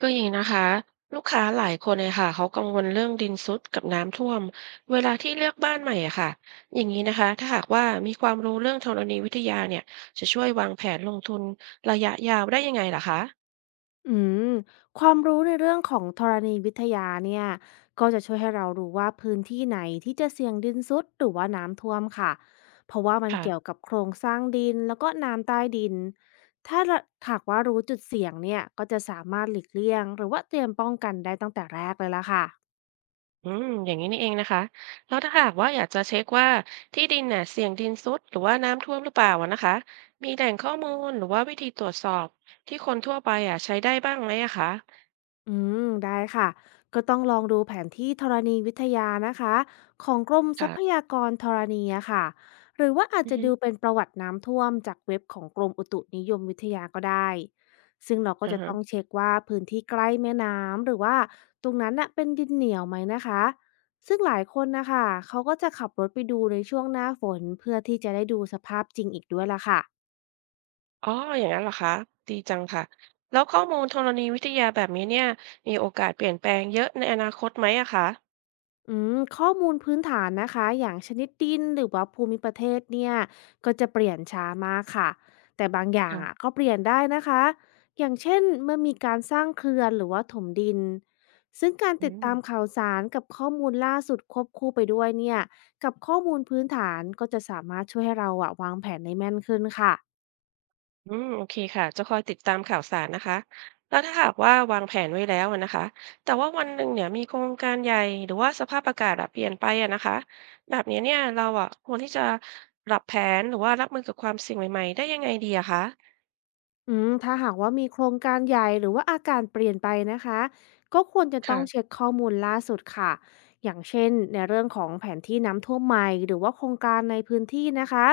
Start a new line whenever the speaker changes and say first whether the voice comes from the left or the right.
right: ก็อย่างนี้นะคะลูกค้าหลายคนเลยค่ะเขากังวลเรื่องดินทรุดกับน้ำท่วมเวลาที่เลือกบ้านใหม่อะค่ะอย่างนี้นะคะถ้าหากว่ามีความรู้เรื่องธรณีวิทยาเนี่ยจะช่วยวางแผนลงทุนระยะยาวได้ยังไงล่ะคะ
left: อืมความรู้ในเรื่องของธรณีวิทยาเนี่ยก็จะช่วยให้เรารู้ว่าพื้นที่ไหนที่จะเสี่ยงดินซุดหรือว่าน้ำท่วมค่ะเพราะว่ามันเกี่ยว
right: ค่ะ
left: กับโครงสร้างดินแล้วก็น้ำใต้ดินถ้าเราหากว่ารู้จุดเสี่ยงเนี่ยก็จะสามารถหลีกเลี่ยงหรือว่าเตรียมป้องกันได้ตั้งแต่แรกเลยละค่ะ
right: อย่างนี้นี่เองนะคะแล้วถ้าหากว่าอยากจะเช็คว่าที่ดินเนี่ยเสี่ยงดินทรุดหรือว่าน้ำท่วมหรือเปล่าอะนะคะมีแหล่งข้อมูลหรือว่าวิธีตรวจสอบที่คนทั่วไปอะใช้ได้บ้างไหมอะคะ
left: อืได้ค่ะก็ต้องลองดูแผนที่ธรณีวิทยานะคะของกรมทรัพ
right: ค่ะ
left: ยากรธรณีอะค่ะหรือว่าอาจ
right: อือ
left: จะ
right: ฮึ
left: ดูเป็นประวัติน้ำท่วมจากเว็บของกรมอุตุนิยมวิทยาก็ได้ซึ่งเราก็
right: อ่า
left: จะ
right: ฮะ
left: ต้องเช็คว่าพื้นที่ใกล้แม่น้ำหรือว่าตรงนั้นน่ะเป็นดินเหนียวไหมนะคะซึ่งหลายคนนะคะเขาก็จะขับรถไปดูในช่วงหน้าฝนเพื่อที่จะได้ดูสภาพจริงอีกด้วยล่ะค่ะ
right: อ๋อ อย่างนั้นเหรอคะดีจังค่ะ แล้วข้อมูลธรณีวิทยาแบบนี้เนี่ยมีโอกาสเปลี่ยนแปลงเยอะในอนาคตไหมอะคะ
left: ข้อมูลพื้นฐานนะคะอย่างชนิดดินหรือว่าภูมิประเทศเนี่ยก็จะเปลี่ยนช้ามากค่ะแต่บางอย่างอ่ะ
right: ค่ะ
left: ก็เปลี่ยนได้นะคะอย่างเช่นเมื่อมีการสร้างเขื่อนหรือว่าถมดินซึ่งการ
right: อื
left: ติดตาม
right: ม
left: ข่าวสารกับข้อมูลล่าสุดควบคู่ไปด้วยเนี่ยกับข้อมูลพื้นฐานก็จะสามารถช่วยให้เราอะวางแผนได้แม่นขึ้นค่ะ
right: อืมโอเคค่ะ จะคอยติดตามข่าวสารนะคะแล้วถ้าหากว่าวางแผนไว้แล้วอะนะคะ แต่ว่าวันหนึ่งเนี่ยมีโครงการใหญ่หรือว่าสภาพอากาศอะเปลี่ยนไปอะนะคะ แบบนี้เนี่ยเราอะควรที่จะปรับแผนหรือว่ารับมือกับความเสี่ยงใหม่ๆได้ยังไงดีอะคะ
left: ถ้าหากว่ามีโครงการใหญ่หรือว่าอาการเปลี่ยนไปนะคะก็ควรจะต้อ
right: ค่ะ
left: งเช็คข้อมูลล่าสุดค่ะอย่างเช่นในเรื่องของแผนที่น้ำท่วมใหม่หรือว่าโครงการในพื้นที่นะคะ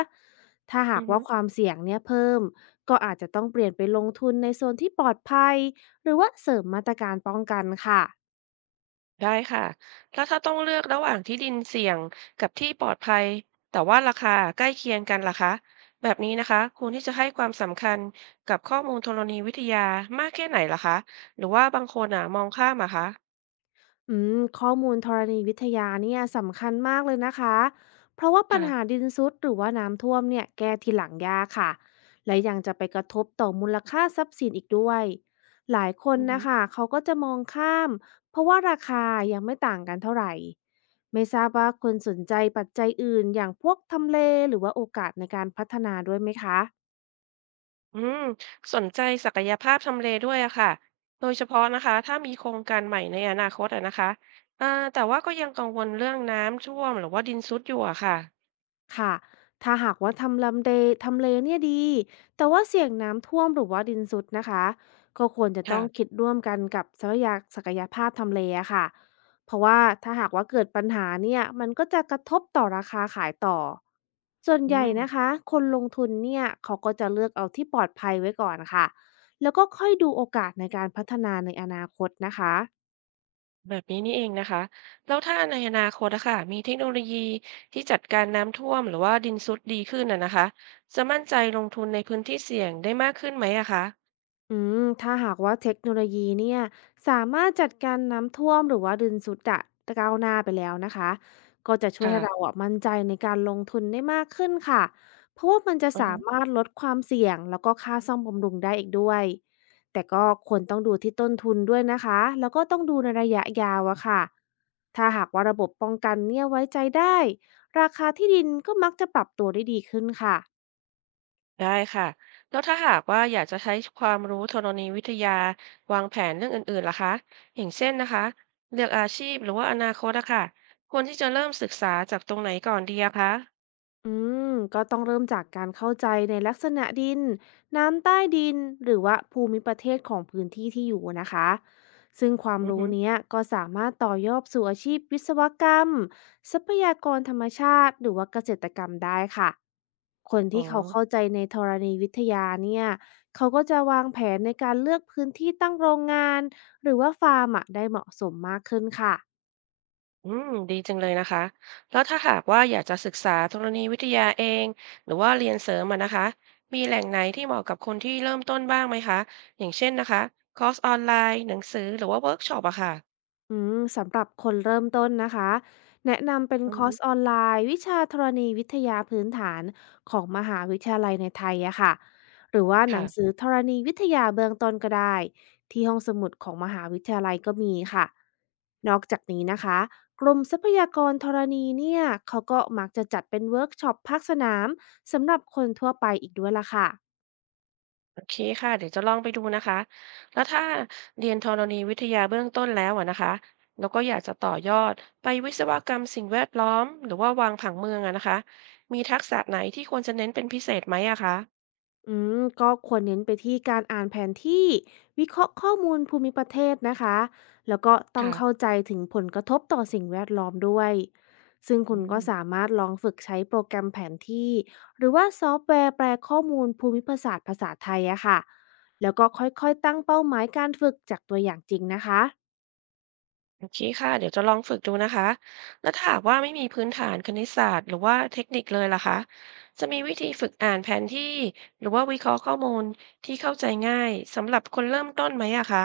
left: ถ้าหา
right: อื
left: ก
right: อฮึ
left: ว่าความเสี่ยงเนี่ยเพิ่มก็อาจจะต้องเปลี่ยนไปลงทุนในโซนที่ปลอดภัยหรือว่าเสริมมาตรการป้องกันค่ะ
right: ได้ค่ะ แล้วถ้าต้องเลือกระหว่างที่ดินเสี่ยงกับที่ปลอดภัย แต่ว่าราคาใกล้เคียงกันล่ะคะแบบนี้นะคะควรที่จะให้ความสำคัญกับข้อมูลธรณีวิทยามากแค่ไหนล่ะคะหรือว่าบางคนอ่ะมองข้ามอะคะ
left: ข้อมูลธรณีวิทยาเนี่ยสำคัญมากเลยนะคะเพราะว่าปัญหา
right: ค่ะ
left: ดินซุดหรือว่าน้ำท่วมเนี่ยแก้ทีหลังยากค่ะและยังจะไปกระทบต่อมูลค่าทรัพย์สินอีกด้วยหลายคน
right: อือฮึ
left: นะคะเขาก็จะมองข้ามเพราะว่าราคายังไม่ต่างกันเท่าไหร่ไม่ทราบว่าคนสนใจปัจจัยอื่นอย่างพวกทำเลหรือว่าโอกาสในการพัฒนาด้วยไหมคะ
right: อืมสนใจศักยภาพทำเลด้วยอะค่ะโดยเฉพาะนะคะถ้ามีโครงการใหม่ในอนาคตอะนะคะอ่าแต่ว่าก็ยังกังวลเรื่องน้ำท่วมหรือว่าดินทรุดอยู่อะค่ะ
left: ค่ะถ้าหากว่าทำเลเนี่ยดี แต่ว่าเสี่ยงน้ำท่วมหรือว่าดินสุดนะคะ ก็ควรจะต้อง
right: ค่ะ
left: คิดร่วมกันกับศักยภาพทำเลอะค่ะเพราะว่าถ้าหากว่าเกิดปัญหาเนี่ยมันก็จะกระทบต่อราคาขายต่อส่วน
right: อื
left: ใหญ่นะ
right: ม
left: คะคนลงทุนเนี่ยเขาก็จะเลือกเอาที่ปลอดภัยไว้ก่อนค่ะแล้วก็ค่อยดูโอกาสในการพัฒนาในอนาคตนะคะ
right: แบบนี้นี่เองนะคะ แล้วถ้าในอนาคตนะคะมีเทคโนโลยีที่จัดการน้ำท่วมหรือว่าดินทรุดดีขึ้นนะนะคะจะมั่นใจลงทุนในพื้นที่เสี่ยงได้มากขึ้นไหมอะคะ
left: ถ้าหากว่าเทคโนโลยีเนี่ยสามารถจัดการน้ำท่วมหรือว่าดินสุดอะก้าวหน้าไปแล้วนะคะก็จะช่วยให้เรา
right: ค่ะ
left: อะมั่นใจในการลงทุนได้มากขึ้นค่ะเพราะว่ามันจะ
right: อือฮึ
left: สามารถลดความเสี่ยงแล้วก็ค่าซ่อมบำรุงได้อีกด้วยแต่ก็ควรต้องดูที่ต้นทุนด้วยนะคะแล้วก็ต้องดูในระยะยาวอะค่ะถ้าหากว่าระบบป้องกันเนี่ยไว้ใจได้ราคาที่ดินก็มักจะปรับตัวได้ดีขึ้นค่ะ
right: ได้ค่ะ แล้วถ้าหากว่าอยากจะใช้ความรู้ธรณีวิทยาวางแผนเรื่องอื่นๆล่ะคะอย่างเช่นนะคะเลือกอาชีพหรือว่าอนาคตอะค่ะควรที่จะเริ่มศึกษาจากตรงไหนก่อนดีอะคะ
left: อืมก็ต้องเริ่มจากการเข้าใจในลักษณะดินน้ำใต้ดินหรือว่าภูมิประเทศของพื้นที่ที่อยู่นะคะซึ่งความ
right: อือ
left: รู้
right: ฮึ
left: เนี้ยก็สามารถต่อยอดสู่อาชีพวิศวกรรมทรัพยากรธรรมชาติหรือว่าเกษตรกรรมได้ค่ะคน
right: อ๋อ
left: ที่เขาเข้าใจในธรณีวิทยาเนี่ยเขาก็จะวางแผนในการเลือกพื้นที่ตั้งโรงงานหรือว่าฟาร์มอะได้เหมาะสมมากขึ้นค่ะ
right: ดีจังเลยนะคะแล้วถ้าหากว่าอยากจะศึกษาธรณีวิทยาเองหรือว่าเรียนเสริมมานะคะมีแหล่งไหนที่เหมาะกับคนที่เริ่มต้นบ้างไหมคะอย่างเช่นนะคะคอร์สออนไลน์หนังสือหรือว่าเวิร์กช็อปอะค่ะ
left: สำหรับคนเริ่มต้นนะคะแนะนำเป็น
right: อื
left: คอร์สอ
right: ม
left: อนไลน์วิชาธรณีวิทยาพื้นฐานของมหาวิทยาลัยในไทยอะค่ะหรือว่าหนั
right: ค่ะ
left: งสือธรณีวิทยาเบื้องต้นก็ได้ที่ห้องสมุดของมหาวิทยาลัยก็มีค่ะนอกจากนี้นะคะกรมทรัพยากรธรณีเนี่ยเขาก็มักจะจัดเป็นเวิร์กช็อปภาคสนามสำหรับคนทั่วไปอีกด้วยล่ะค่ะ
right: โอเคค่ะเดี๋ยวจะลองไปดูนะคะแล้วถ้าเรียนธรณีวิทยาเบื้องต้นแล้วอะนะคะแล้วก็อยากจะต่อยอดไปวิศวกรรมสิ่งแวดล้อมหรือว่าวางผังเมืองอะนะคะมีทักษะไหนที่ควรจะเน้นเป็นพิเศษไหมอะคะ
left: ก็ควรเน้นไปที่การอ่านแผนที่วิเคราะห์ข้อมูลภูมิประเทศนะคะแล้วก็ต้อง
right: ค่ะ
left: เข้าใจถึงผลกระทบต่อสิ่งแวดล้อมด้วยซึ่ง
right: อื
left: คุณ
right: ม
left: ก็สามารถลองฝึกใช้โปรแกรมแผนที่หรือว่าซอฟต์แวร์แปลข้อมูลภูมิประศาสตร์ภาษาไทยอะค่ะแล้วก็ค่อยๆตั้งเป้าหมายการฝึกจากตัวอย่างจริงนะคะ
right: โอเคค่ะเดี๋ยวจะลองฝึกดูนะคะแล้วถ้าหากว่าไม่มีพื้นฐานคณิตศาสตร์หรือว่าเทคนิคเลยล่ะคะจะมีวิธีฝึกอ่านแผนที่หรือว่าวิเคราะห์ข้อมูลที่เข้าใจง่ายสำหรับคนเริ่มต้นไหมอะคะ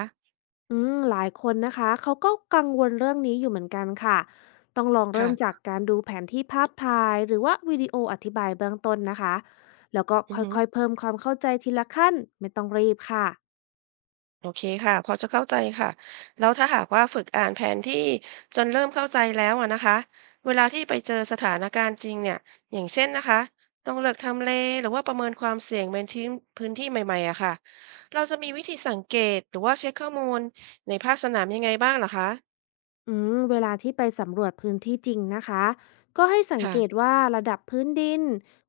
left: หลายคนนะคะเขาก็กังวลเรื่องนี้อยู่เหมือนกันค่ะต้องลองเริ่มจาก
right: ค่ะ
left: การดูแผนที่ภาพถ่ายหรือว่าวิดีโออธิบายเบื้องต้นนะคะแล้วก็
right: อือ
left: ค่
right: ฮึ
left: อยๆเพิ่มความเข้าใจทีละขั้นไม่ต้องรีบค่ะ
right: โอเคค่ะพอจะเข้าใจค่ะแล้วถ้าหากว่าฝึกอ่านแผนที่จนเริ่มเข้าใจแล้วอะนะคะเวลาที่ไปเจอสถานการณ์จริงเนี่ยอย่างเช่นนะคะต้องเลือกทำเลหรือว่าประเมินความเสี่ยงเป็นที่พื้นที่ใหม่ๆอะค่ะเราจะมีวิธีสังเกตหรือว่าเช็คข้อมูลในภาคสนามยังไงบ้างเหรอคะ
left: เวลาที่ไปสำรวจพื้นที่จริงนะคะก็ให้สัง
right: ค่ะ
left: เกตว่าระดับพื้นดิน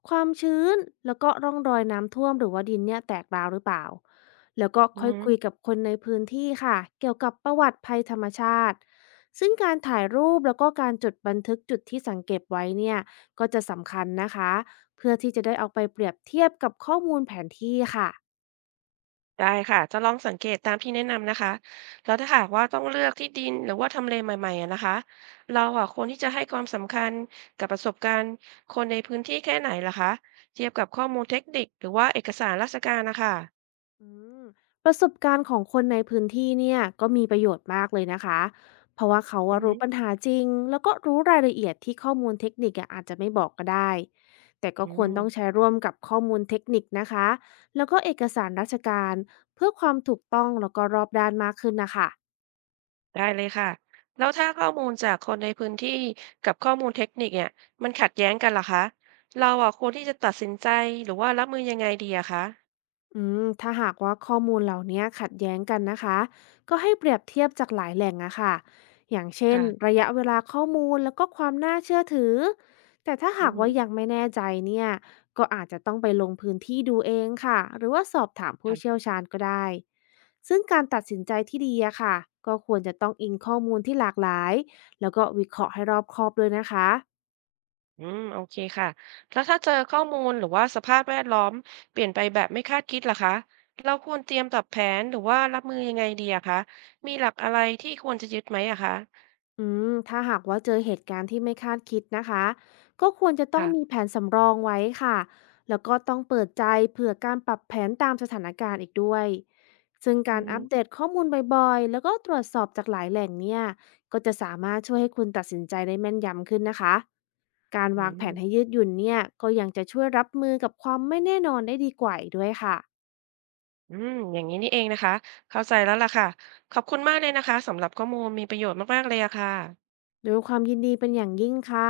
left: ความชื้นแล้วก็ร่องรอยน้ำท่วมหรือว่าดินเนี่ยแตกร้าวหรือเปล่าแล้วก็
right: อื
left: ค่อยคุย
right: ม
left: กับคนในพื้นที่ค่ะเกี่ยวกับประวัติภัยธรรมชาติซึ่งการถ่ายรูปแล้วก็การจดบันทึกจุดที่สังเกตไว้เนี่ยก็จะสำคัญนะคะเพื่อที่จะได้เอาไปเปรียบเทียบกับข้อมูลแผนที่ค่ะ
right: ได้ค่ะจะลองสังเกตตามที่แนะนำนะคะแล้วถ้าหากว่าต้องเลือกที่ดินหรือว่าทำเลใหม่ๆอะนะคะเราอะควรที่จะให้ความสำคัญกับประสบการณ์คนในพื้นที่แค่ไหนล่ะคะเทียบกับข้อมูลเทคนิคหรือว่าเอกสารราชการนะคะ
left: อืมประสบการณ์ของคนในพื้นที่เนี่ยก็มีประโยชน์มากเลยนะคะ เพราะว่าเขา
right: อื
left: อะ
right: อฮึ
left: รู้ปัญหาจริงแล้วก็รู้รายละเอียดที่ข้อมูลเทคนิคอะอาจจะไม่บอกก็ได้ แต่ก็
right: อื
left: ควร
right: ม
left: ต้องใช้ร่วมกับข้อมูลเทคนิคนะคะ แล้วก็เอกสารราชการเพื่อความถูกต้องแล้วก็รอบด้านมากขึ้นนะคะ
right: ได้เลยค่ะแล้วถ้าข้อมูลจากคนในพื้นที่กับข้อมูลเทคนิคเนี่ยมันขัดแย้งกันล่ะคะเราอะควรที่จะตัดสินใจหรือว่ารับมือยังไงดีอะคะ
left: ถ้าหากว่าข้อมูลเหล่านี้ขัดแย้งกันนะคะก็ให้เปรียบเทียบจากหลายแหล่งอะค่ะอย่างเช่น
right: ค่ะ
left: ระยะเวลาข้อมูลแล้วก็ความน่าเชื่อถือแต่ถ้า
right: อื
left: หา
right: อ
left: ก
right: ฮึ
left: ว่ายังไม่แน่ใจเนี่ยก็อาจจะต้องไปลงพื้นที่ดูเองค่ะหรือว่าสอบถามผู้เชี่ยวชาญก็ได้ซึ่งการตัดสินใจที่ดีอะค่ะก็ควรจะต้องอิงข้อมูลที่หลากหลายแล้วก็วิเคราะห์ให้รอบคอบด้วยนะคะ
right: โอเคค่ะแล้วถ้าเจอข้อมูลหรือว่าสภาพแวดล้อมเปลี่ยนไปแบบไม่คาดคิดล่ะคะเราควรเตรียมปรับแผนหรือว่ารับมือยังไงดีอะคะมีหลักอะไรที่ควรจะยึดไหมอะคะ
left: ถ้าหากว่าเจอเหตุการณ์ที่ไม่คาดคิดนะคะก็ควรจะต้องมี
right: ค่ะ
left: แผนสำรองไว้ค่ะแล้วก็ต้องเปิดใจเผื่อการปรับแผนตามสถานการณ์อีกด้วยซึ่ง
right: อื
left: การอัป
right: ม
left: เดตข้อมูลบ่อยๆแล้วก็ตรวจสอบจากหลายแหล่งเนี่ยก็จะสามารถช่วยให้คุณตัดสินใจได้แม่นยำขึ้นนะคะการ
right: อื
left: วางแผนให้ยืดหยุ่นเนี่ยก็ยังจะช่วยรับมือกับความไม่แน่นอนได้ดีกว่าอีกด้วยค่ะ
right: ืมอืมอย่างนี้นี่เองนะคะเข้าใจแล้วล่ะค่ะขอบคุณมากเลยนะคะสำหรับข้อมูลมีประโยชน์มากๆเลยอะค่ะ
left: ด้วยความยินดีเป็นอย่างยิ่งค่ะ